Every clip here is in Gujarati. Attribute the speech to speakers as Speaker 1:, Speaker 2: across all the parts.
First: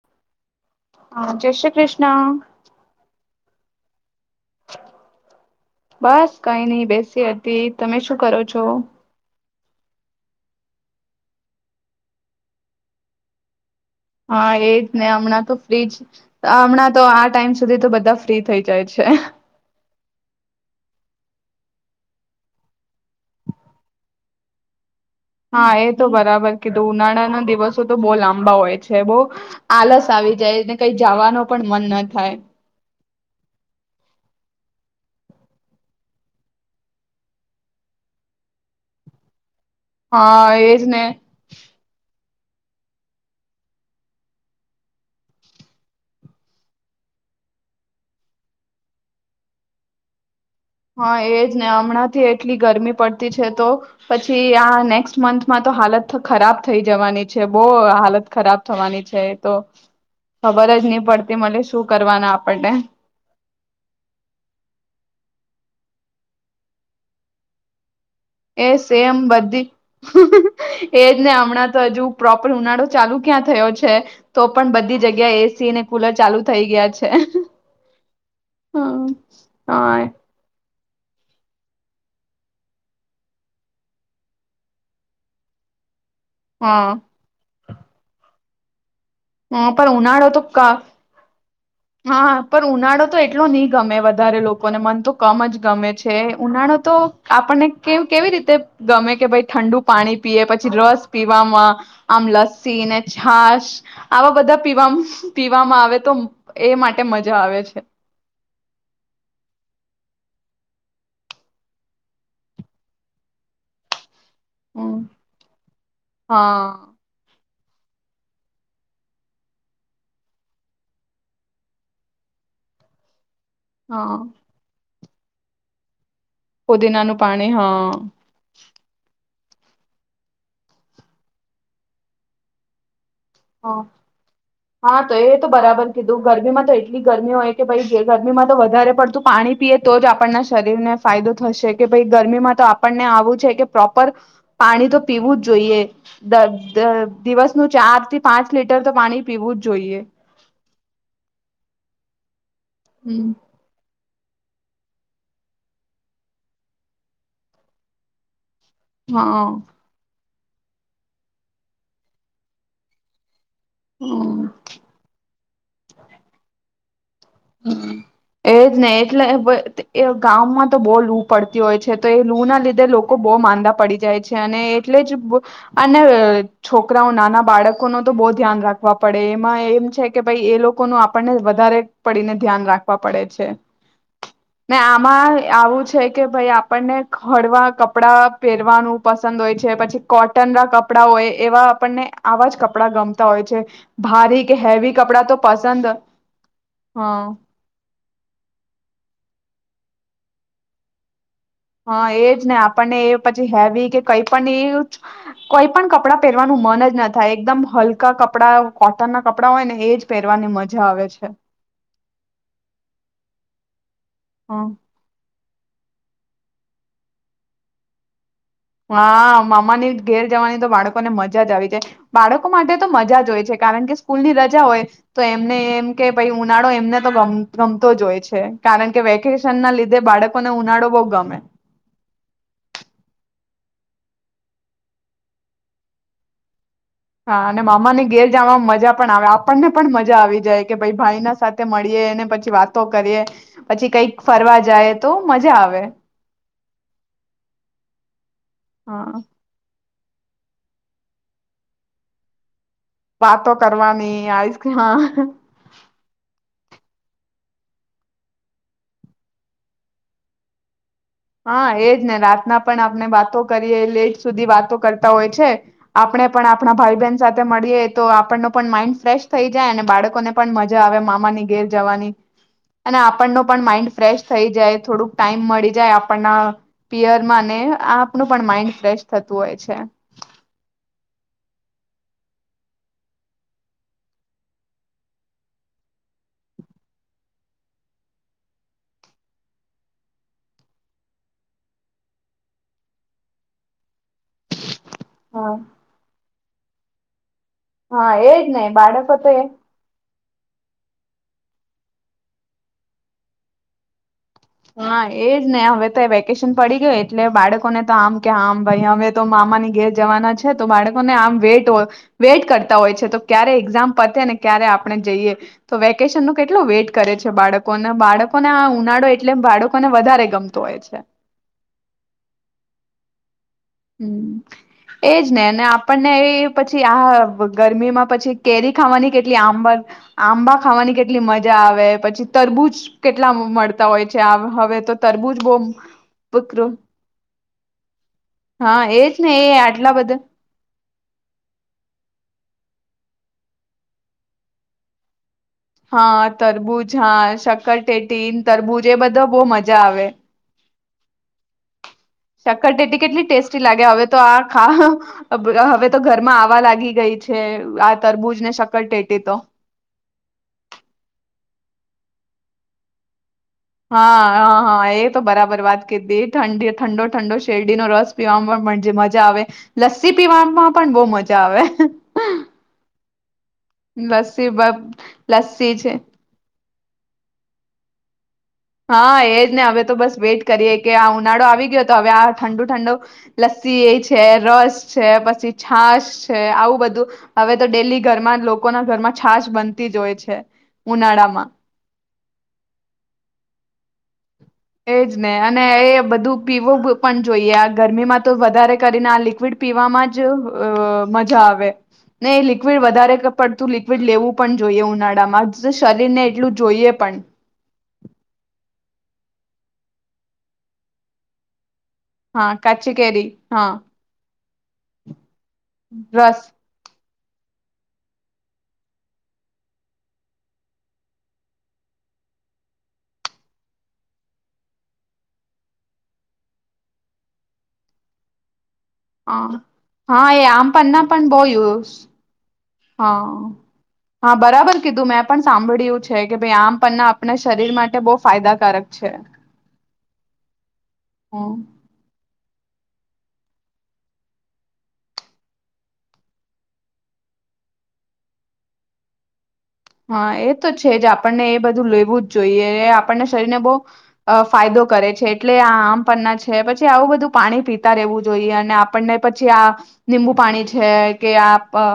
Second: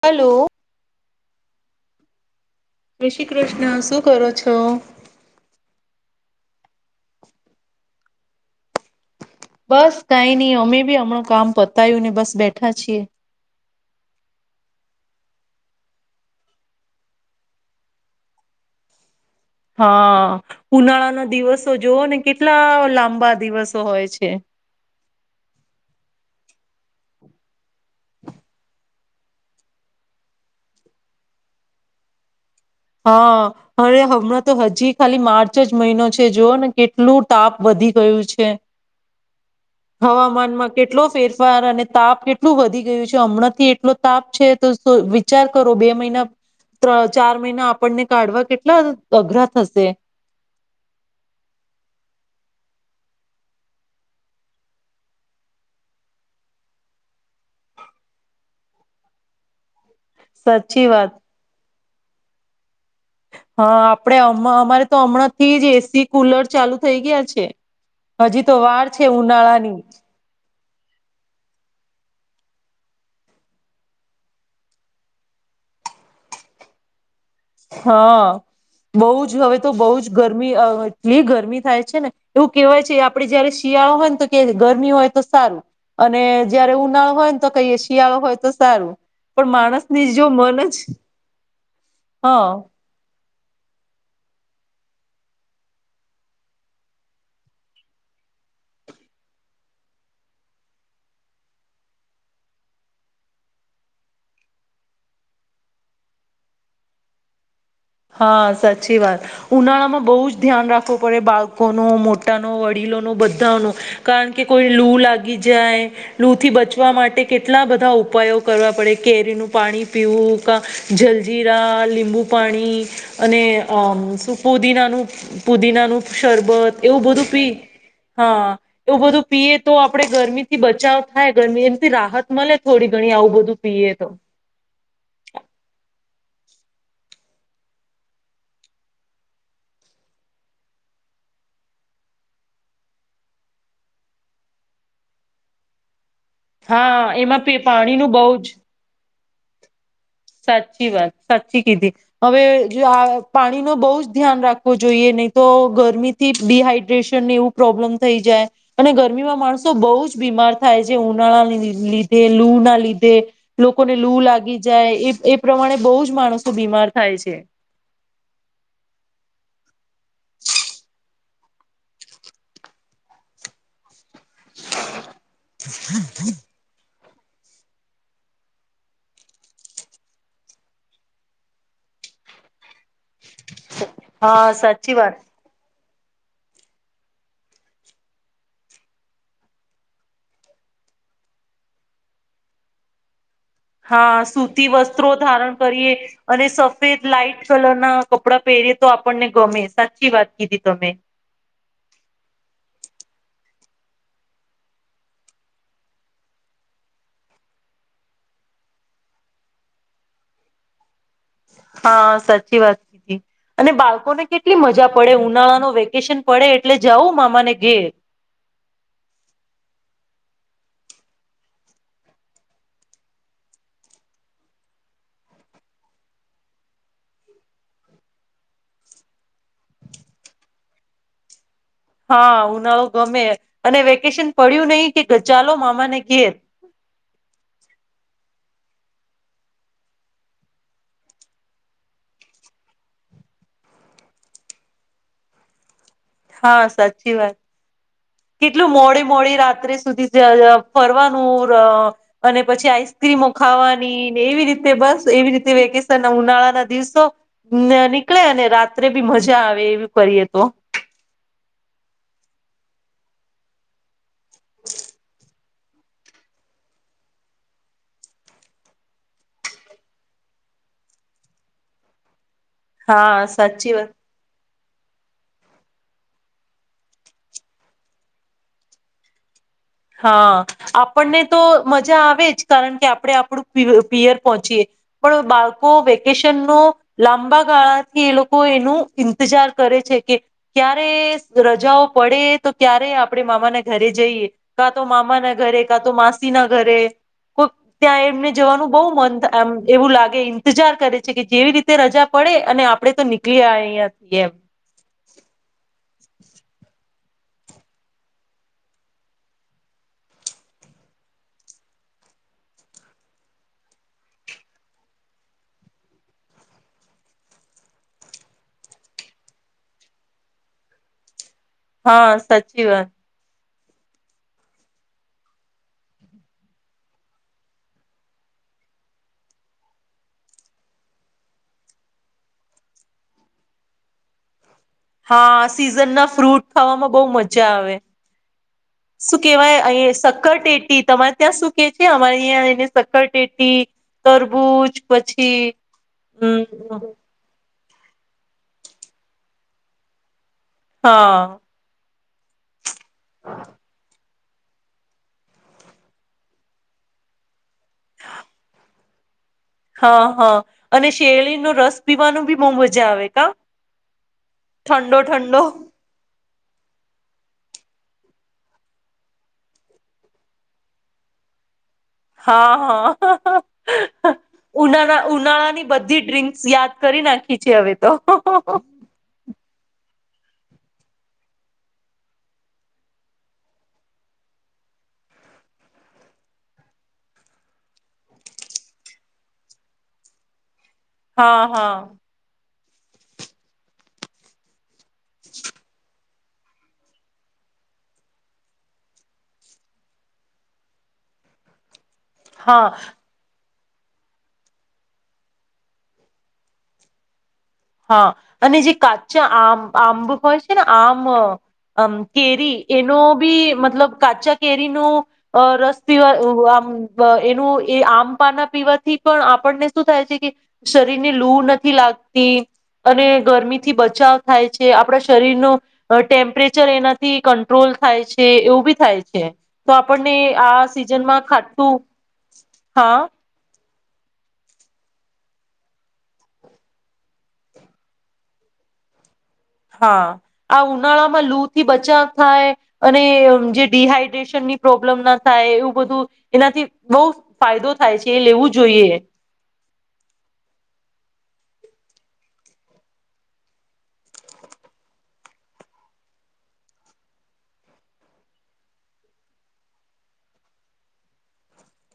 Speaker 1: હલો.
Speaker 2: હા જય શ્રી કૃષ્ણ.
Speaker 1: જય શ્રી કૃષ્ણ. શું કરો છો?
Speaker 2: બસ કઈ નઈ બેસી હતી. તમે શું કરો છો?
Speaker 1: બસ કાંઈ નહી અમે બી હમણું કામ પતાયું ને બસ બેઠા છીએ.
Speaker 2: હા એજ ને હમણાં તો ફ્રીજ હમણાં તો આ ટાઈમ સુધી તો બધા ફ્રી થઈ જાય છે.
Speaker 1: હા ઉનાળાના દિવસો જોવો ને કેટલા લાંબા દિવસો હોય છે.
Speaker 2: હા એ તો બરાબર કીધું ઉનાળાના દિવસો તો બહુ લાંબા હોય છે. બહુ આલસ આવી જાય ને કઈ જાવાનો પણ મન ન થાય.
Speaker 1: હ અરે હમણાં તો હજી ખાલી માર્ચ જ મહિનો છે જોવો ને કેટલું તાપ વધી ગયું છે.
Speaker 2: હા
Speaker 1: હવામાનમાં
Speaker 2: એજ ને
Speaker 1: કેટલો ફેરફાર અને તાપ કેટ કેટલું વધી ગયું છે. હમણાં થી એટલો તાપ છે તો વિચાર કરો બે મહિના ત્ર ચાર મહિના આપણને કાઢવા કેટલા અઘરા થશે.
Speaker 2: હા એજ ને હમણાંથી એટલી ગરમી પડતી છે તો પછી આ નેક્સ્ટ મંથમાં તો હાલત ખરાબ થઈ જવાની છે બહુ હાલત ખરાબ થવાની છે. તો ખબર જ
Speaker 1: સાચી
Speaker 2: નહી
Speaker 1: વાત
Speaker 2: પડતી મને શું કરવાના આપણને.
Speaker 1: હ આપણે અમ અમારે તો હમણાંથી જ એ સી, કુલર ચાલુ થઈ ગયા છે. હજી તો
Speaker 2: એ
Speaker 1: વાર છે
Speaker 2: સેમ બધી
Speaker 1: ઉનાળાની
Speaker 2: [unintelligible] એજ ને હમણાં તો હજુ પ્રોપર ઉનાળો ચાલુ ક્યાં થયો છે. તો પણ બધી જગ્યાએ એ સી અને કુલર ચાલુ થઈ ગયા છે.
Speaker 1: હ
Speaker 2: હમ.
Speaker 1: બહુ જ હવે તો બહુ
Speaker 2: હા
Speaker 1: જ ગરમી અ જે ગરમી થાય છે ને એવું કહેવાય છે આપણે જયારે શિયાળો હોય ને તો કે ગરમી હોય તો સારું. અને જયારે
Speaker 2: હા
Speaker 1: ઉનાળો હોય ને તો કહીએે શિયાળો હોય તો સારું. પણ
Speaker 2: હા
Speaker 1: માણસની જો
Speaker 2: ઉનાળો તો
Speaker 1: મન
Speaker 2: ક
Speaker 1: જ
Speaker 2: હા પર ઉનાળો તો એટલો નહીં ગમે વધારે લોકોને મન તો કમ જ ગમે છે. ઉનાળો તો આપણને કેવ કેવી રીતે ગમે કે ભાઈ ઠંડુ પાણી પીએ, પછી રસ પીવામાં, આમ લસ્સી ને છાસ આવા બધાં પીવામ પીવામાં આવે તો એ માટે મજા આવે છે.
Speaker 1: હા સાચી વાત ઉનાળામાં બહુ જ ધ્યાન રાખવું પડે બાળકોનો, મોટાનો, વડીલોનો બધાનુ. કારણ કે કોઈ
Speaker 2: હમ
Speaker 1: લૂ લાગી જાય લૂથી બચવા
Speaker 2: હા
Speaker 1: માટે કે ટલા બધાં ઉપાયો કરવા પડે કેરીનું પાણી પીવું કા જલજીરા, લીંબુ પાણી [inaudible] અને આ
Speaker 2: હા.
Speaker 1: સુ પૂદીનાનું પુદીનાનું શરબત એવું
Speaker 2: પુદીનાનું
Speaker 1: બધું પી
Speaker 2: પાણી હા.
Speaker 1: હા એવું બધું પીએ તો આપડે ગરમી થી બચાવ થાય ગરમી એમથી રાહત મળે થોડી. ઘણી આવું બધું
Speaker 2: હ
Speaker 1: પીએ તો
Speaker 2: હા તો એ તો બરાબર. કીધું ગરમીમાં તો એટલી ગરમી હોય કે ભાઈ જે ગરમીમાં તો વધારે પડતું પાણી પીએ તો જ આપણના શરીરને ફાયદો થશે કે ભાઈ ગરમીમાં તો આપણને આવું છે કે પ્રોપર પાણી તો પીવું જ જોઈએ. દ
Speaker 1: હા એમાં
Speaker 2: દિવસ
Speaker 1: પે
Speaker 2: નું
Speaker 1: પાણીનું
Speaker 2: ચારથી
Speaker 1: બહુ
Speaker 2: પાંચ
Speaker 1: જ
Speaker 2: લીટર તો પાણી પીવું જ જોઈએ.
Speaker 1: સાચી વાત સાચી કીધી હવે જો આ
Speaker 2: હમ
Speaker 1: પાણી ન બહુ જ ધ્યાન રાખવું જોઈએ નહી તો ગરમીથી ડીહાઈડ્રેશનને એવું પ્રોબ્લેમ થઈ જાય. અને ગરમીમાં
Speaker 2: હા
Speaker 1: માણસો બહુ જ બીમાર થાય છે ઉનાળા લીધે લૂ ના લીધે. લોકોને લૂ
Speaker 2: હમ.
Speaker 1: લાગી જાય એ પ્રમાણે બહુ જ માણસોધ બીમાર થાય છે
Speaker 2: એજ નહ એટલે એ ગામમાં તો બહુ લુ પડતી હોય છે તો એ લૂ ના લીધે લોકો બહુ માંદા પડી જાય છે. અને એટલે જ અને છોક છોકરાઓ નાના બાળકો ન તો બહુ ધ્યાન રાખવા પડે એમાં એમ છે કે ભાઈ એ લોકોનું આપણને વધારે પડીને ધ્યાન રાખ વા પડે છે.
Speaker 1: હા
Speaker 2: ને
Speaker 1: સાચી વાત
Speaker 2: આમાં આવું છે. છે કે ભાઈ આપણને હળવા કપડાં પહેરવાનું પસંદ હોય છે. પછી કોટનના કપડાં હોય એવા આપણને આવા જ કપડાં ગમ તા હોય છે
Speaker 1: હા
Speaker 2: ભારી કે
Speaker 1: સૂતી
Speaker 2: હેવી કપડા તો પસંદ
Speaker 1: ફર
Speaker 2: હ
Speaker 1: લાઈઇટ કલર ના હા કપડાં પહેરી તો આપણને ગમે સાચી વાત કીધી તમે.
Speaker 2: હા એજ ને આપણને એ પછી હેવી કે કઈ પણ એ કોઈ પણ કપડાં પહેરવાનું મન જ ન થાય એકદમ હલકા કપડાં કોટન ના કપડાં હોય ને એ જ પહેરવાની મજા આવે છે.
Speaker 1: હા સાચી વાત કી અને બાળકો ને કેટલી
Speaker 2: હમ
Speaker 1: મજા પડે ઉનાળાનો વેકેશન પડે એટલે જઉં મામાને ઘેર.
Speaker 2: હા મામાની ઘેર જવાની તો બાળકોને મજા જ આવી જાય બાળકો માટે તો મજા જ હોય છે કારણ કે સ્કૂલ ની રજા હોય તો એમને એમ કે ભ ઉનાળો એમને તો ગમતો જ હોય છે કારણ કે વેકેશન ના લીધે બાળકોને ઉનાળો બહ ગમે.
Speaker 1: હા ઉનાળો ગમે અને વેકેશન પડ્યું નહી કે ચાલો મામાને ઘેર.
Speaker 2: હા અને મામાને ઘેર જવાવામાં મજા પણ આવે આપણને પણ મજા આવી જાય કે ભાઈ ભાઈ ના સાથે મળીએ અનેને પછી વાતો કરીએ પછી કઈક ફરવા જાય તો મજા આવે.
Speaker 1: હા સાચી વાત. કેટલું મોડે
Speaker 2: હા
Speaker 1: મોડી રાત્રે સુધી જય ફરવાનું ર અને પછી આઈસ સ્ક્રીમો
Speaker 2: વાતો
Speaker 1: ખાવાની
Speaker 2: કરવાની
Speaker 1: ને એવી રીતે
Speaker 2: આઈસ્ક્રીમ હા
Speaker 1: બસ એવી રીતે વેકેશન ના ઉનાળા ના દિવસો ને નીકળે અને રાત્રે બી મજા આવે એવી ફરીએ તો.
Speaker 2: હા એજ ને રાતના પણ આપણે વાતો કરીએ, લેટ સુધી વાતો કરતા હોય છે. આપણે પણ આપણા ભાઈ બહેન સાથે મળીએ તો આપણનો પણ માઈન્ડ ફ્રેશ થઈ જાય અને બાળકોને પણ મજા આવે મામાની ઘેર જવાની. અને
Speaker 1: હા
Speaker 2: આપણનો પણ
Speaker 1: સાચી વાત
Speaker 2: માઈન્ડ ફ્રેશ થઈ જાય. થોડુંક ટાઈમ મળી જાય. પના પિયર માં ને આપણુ પણ માઇન્ડ ફ્રેશ થત
Speaker 1: હા આપણને તો મજા આવ વેજ કારણ કે આપણે આપણું [unintelligible] પિયર પહોંચીએ પણ બાળકો વેકેશન નો લાંબા ગાળાથી એ લોકો એનું ઈંતજાર કરે છે, કે ક્યારે રજાઓ પડે તો ક્યારે આપણે મામાના ઘરે જઈએ. કાં તો મામા ના
Speaker 2: હા
Speaker 1: ઘરે, કાં તો માસ સીના ઘરે. કોઈ ત્યાં
Speaker 2: હા
Speaker 1: એમને
Speaker 2: એજ ને
Speaker 1: જવાનું બહુ મન
Speaker 2: બાળકો તો
Speaker 1: થાય
Speaker 2: એ
Speaker 1: એમ એવું લાગે ઇંતજાર કરે. છે કે જેવી રીતે રજા પડે અને આપડે તો નીકળી અહીંયા એમ.
Speaker 2: હા એજ ને હવે તો વેકેશન પડી ગયું એટલે બાળકોને તો આમ કે આમ ભાઈ હવે તો મામાની ઘેર જવાના છે. તો બાળકોને આમ વેટ વેઇટ કરતા હોય છે તો ક્યારે એક્ઝામ પતે ને ક્યારે આપણે જઈએ. તો વેકેશન ન કેટલું વેઇટ કરે છે બાળકોને બાળકોને આ ઉનાળો એટ લે બાળકોને વધારે ગમતો હોય છે.
Speaker 1: હા સાચી વાત.
Speaker 2: હમ્મ એજ ને આપણને એ પછી આ ગરમીમાં પછી કેરી ખાવાની કેટલી આંબા આંબા ખાવાની કેટલી મજા આવે પછી તરબૂજ કેટલા મળતા હોય છે. હવે તો તરબૂજ
Speaker 1: હા સિઝન ના ફ્રૂટ
Speaker 2: બહુ
Speaker 1: ખાવામાં બઉ મજા આવે.
Speaker 2: હા એજ
Speaker 1: શું
Speaker 2: ને એ
Speaker 1: કેવાય અઇયા
Speaker 2: આટલા બધા
Speaker 1: સક્કર ટેટી તમારે ત્યાં શું કે છે? અમારે અઇયા એને સકરટેટી, તરબૂજ પછી
Speaker 2: હા
Speaker 1: હમ
Speaker 2: તરબુજ, હા શક કરટેટીન, તરબૂજ એ બધા બઉ મજા આવે.
Speaker 1: હા.
Speaker 2: સક કરટેટી કેટલી ટેસ્ટી લાગે હવે તો આ હવે તો ઘરમાં આવા લાગી ગઈ છે આ તરબૂજ ને શક્કર ટેટી તો.
Speaker 1: હા હા અને શેડીનો રસ પીવાનું બી બઉ મજા આવે કા?
Speaker 2: હા, હા, હા
Speaker 1: ઠંડો
Speaker 2: એ તો
Speaker 1: ઠંડો
Speaker 2: બરાબર વાત કીધી. ઠં ઠંડો ઠંડો શેરડીનો રસ પીવામાં જે મજા આવે, લસ્સી પીવામાં પણ બહુ મજા આવે.
Speaker 1: હા હા
Speaker 2: લસ્સી
Speaker 1: ઉનાળા
Speaker 2: બ-
Speaker 1: ઉનાળા ની
Speaker 2: લસ્સી છે
Speaker 1: બધી ડ્રિંકસ યાદ કરી નાખી છે હવે તો.
Speaker 2: હા એજ ને હવે તો બસ વેઇટ કરીએ કે આ ઉનાળો આવી ગયો તો હવે આ ઠંડુ ઠંડુ લસ્સી એ છે, રસ છે, પછી છાશ છે, આવું બધું હવે તો ડેલી ઘરમાં લોકોના ઘરમાં છાશ બનતી જ હોય છે.
Speaker 1: હા
Speaker 2: ઉનાળામાં
Speaker 1: હા.
Speaker 2: એજ ને અને એ બધું પીવું પણ જોઈએ આ ગરમીમાં તો વધારે કરીને આ લિક્વિડ પીવામાં જ અ મજા આવે. નહી
Speaker 1: હા
Speaker 2: લિક્વિડ વધારે પડતું લિક્વિડ લેવું પણ જોઈએ ઉનાળામાં શરીર ને એટલું જોઈએ પણ
Speaker 1: હા અને જે કાચા આમ આંબ હોય છે ને આમ અમ
Speaker 2: હા
Speaker 1: કેરી
Speaker 2: કાચી
Speaker 1: એનો
Speaker 2: કેરી
Speaker 1: બી
Speaker 2: હા
Speaker 1: મતલબ કાચા કેરી ન અ રસ પવા
Speaker 2: રસ
Speaker 1: આમ બ એનું એ આમ પાના પીવાથી પણ આપણને શું થાય છે કે શરીર ને લૂ નથી લાગતી. અને ગરમીથી બચાવ થાય છે આપણા શરીર ન ટેમ્પરેચર એનાથી કંટ્રોલ થાય છે એવું બી થાય છે
Speaker 2: હા
Speaker 1: તો આપણને
Speaker 2: હા એ
Speaker 1: આ
Speaker 2: આમ પણના
Speaker 1: સિઝનમાં
Speaker 2: પણ બહ યુ
Speaker 1: ખાટું
Speaker 2: હા. હા બરાબર કીધું મેં પણ સાંભળ્યું છે કે ભાઈ આમ પણના આપણે શરીર માટે બહુ ફાયદાકારક છે.
Speaker 1: હા આ ઉનાળામાં લૂ
Speaker 2: હમ
Speaker 1: થી બચાવ થાય. અને જે ડીહાઈડ્રેશનની પ્રોબ્લેમ ના થાય એવું બધું એનાથી બહુ ફાયદો થાય છે એ લેવું જોઈએ.
Speaker 2: હા એ તો છે જ આપણને એ બધું લેવું જ જોઈએ એ આપણને શરીરને બહ ફાયદો કરે છે એટલે આ આમ પરના છે પછી આવું બધું પાણી પીતા રહેેવું જોઈએ અને આપણને પછી આ લીંબુ પાણી છે કે આ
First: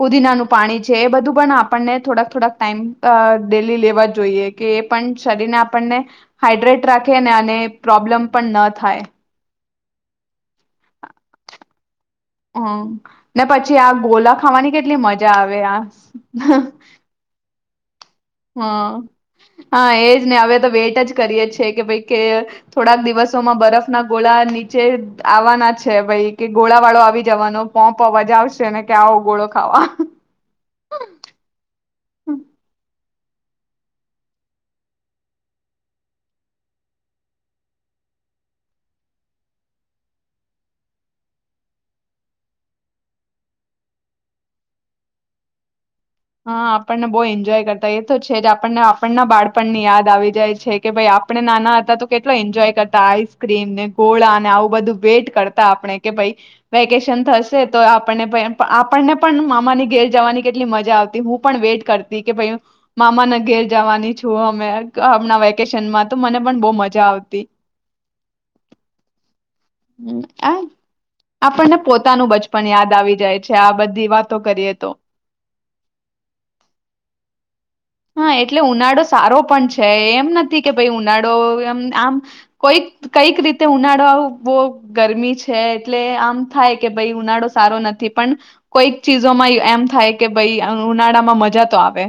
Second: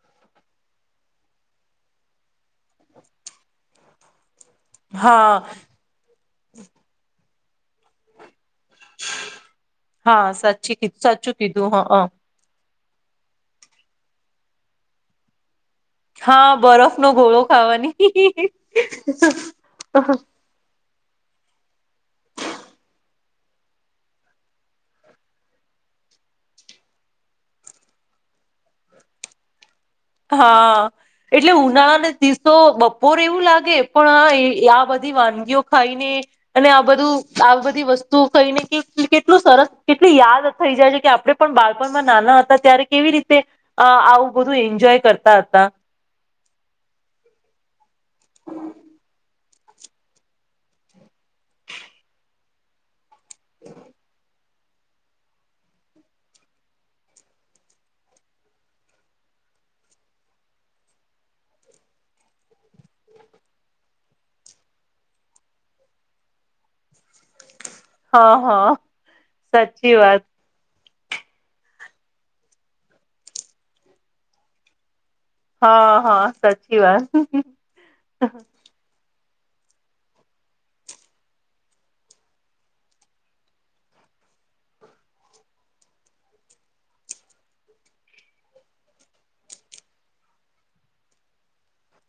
Speaker 2: પુદીનાનું પાણી છે એ બધું પણ આપણને થોડાક થોડાક ટાઈમ ડેલી લેવા જોઈએ. કે એ પણ
Speaker 1: હા
Speaker 2: શરીર ને આપણને હાઇડ્રેટ રાખે અને ને પ્રોબ્લેમ પણ ન થાય.
Speaker 1: હા સાચ
Speaker 2: હમ્મ ને પછી આ ગોલા ખાવાની કેટલી મજા આવે આ.
Speaker 1: હા બરફ નો ઘોળો. ખાવાની.
Speaker 2: હા હા એજ ને હવે તો વેટ જ કરીએ છે કે ભાઈ કે થોડાક દિવસોમાં બરફ ના ગોળા નીચે આવવાના છે ભાઈ કે ગોળા વાળો આવી જવાનો પોંપ અવાજ આવશે ને કે આવો ગોળો ખાવા.
Speaker 1: હા એટલે ઉનાળાને દિસો બપોર એવું લાગે પણ આ બધી વાનગીઓ ખાઈને અને આ બધું આ બધી વસ્તુઓ ખાઈને કેટલું સરસ કેટલી યાદ થઈ જાય છે કે આપડણે પણ બાળપણમાં નાના હતા ત્યારે કેવી રીતે આવું બધું એન જોય કરતા હતા.
Speaker 2: હા આપણને બહુ એન્જોય કરતા એ તો છે જ આપણને આપણના બાળકો આપણને યાદ આવી જાય છે કે ભાઈ આપણે નાના હતા તો કેટલો એન્જોય કરતા આવી ક્રીમ ને ગોળા ને આવ બધુ વેટ કરતા આપણે કે ભઈ વેકેશન થશે તો આપણ આપણને પણ મામાની ઘેર જવાની કેટલી મજા આવતી હું પણ વેટ કરતી કે ભઈ મામાના ઘેર જવાની છું અમે હમણા વેકેશનમાં તો મને પણ બહ મજા આવતી
Speaker 1: હા હા સાચી
Speaker 2: હમ્મ
Speaker 1: વાત
Speaker 2: આ આપણને પોતાનું બચપન યાદ આવી જાય છે આ બધી વાતો કરીએ તો
Speaker 1: હા હા સાચી વાત
Speaker 2: હા એટલે ઉનાળો સારો પણ છે એમ નથી કે ભાઈ ઉનાળો એમ આમ કોઈક કઈક રીતે ઉનાળો આવું બો ગરમી છે એટલે આમ થાય કે ભાઈ ઉનાળો સારો નથી પણ કોઈક ચીજોમાં એમ થાય કે ભાઈ ઉનાળામાં મજા તો આવે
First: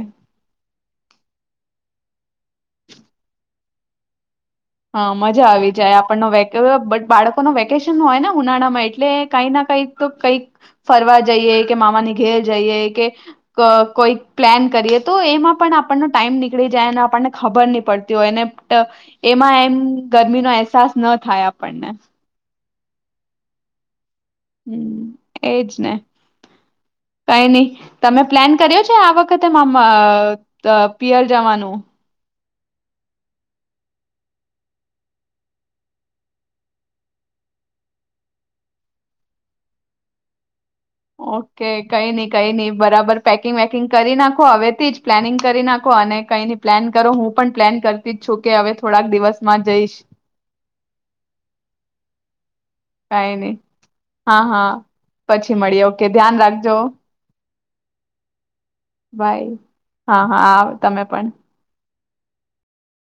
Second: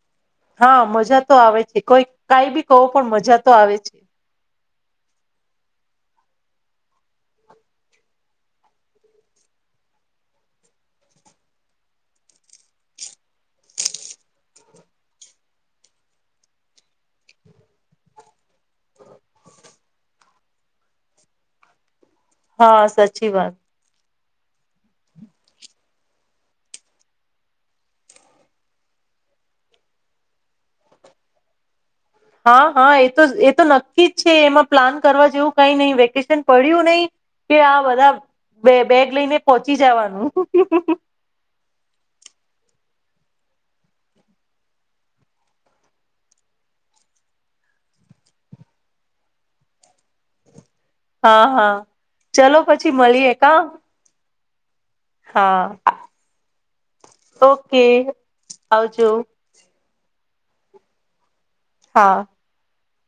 Speaker 1: હા મજા તો આવે છે કોઈ કઈ બી કો પણ મજા તો આવે છે
Speaker 2: હા મજા આવી જાય આપણનો વે બટ બાળકો નો વેકેશન હોય ને ઉનાળા માં એટલે કઈક ના કઈક તો કંઈક ફરવા જઈએ કે મામાની ઘેર જઈએ કે કોઈક પ્લાન કરીએ તો એમાં પણ આપણનો ટાઈમ નીકળી જાય અને આપણને ખબર નહી પડતી હોય ને એમાં એમ ગરમીનો અહેસાસ ન થાય આપણને
Speaker 1: હા સાચી વાત
Speaker 2: હમ્મ એજ ને કઈ નહી તમે પ્લાન કર્યો છે આ વખતે મામા પિયર જવાનું
Speaker 1: હા હા એ તો એ તો નક્કી જ છે એમાં પ્લાન કરવા જેવું કઈ નહી વેકેશન પડ્યું નહીિ કે આ બધા બેગ લઈને પહોંચી જવાનું
Speaker 2: ઓકે કઈ નહી કઈ નહી બરાબર પેકિંગ વેકિંગ કરી નાખો હવેથી જ પ્લાનિંગ કરી નાખો અને કઈ ન પ્લાન કરો હું પણ પ્લેન કરતી જ છું કે હવે થોડાક દિવસમાં જઈશ
Speaker 1: હા હા ચલો પછી
Speaker 2: કઈ
Speaker 1: મળીએે
Speaker 2: નઈ
Speaker 1: કા
Speaker 2: હા હા પછી મળીએ
Speaker 1: હા
Speaker 2: ઓકે ધ્યાન રાખજો
Speaker 1: કે આવજો
Speaker 2: બાય હા હા તમે પણ
Speaker 1: હા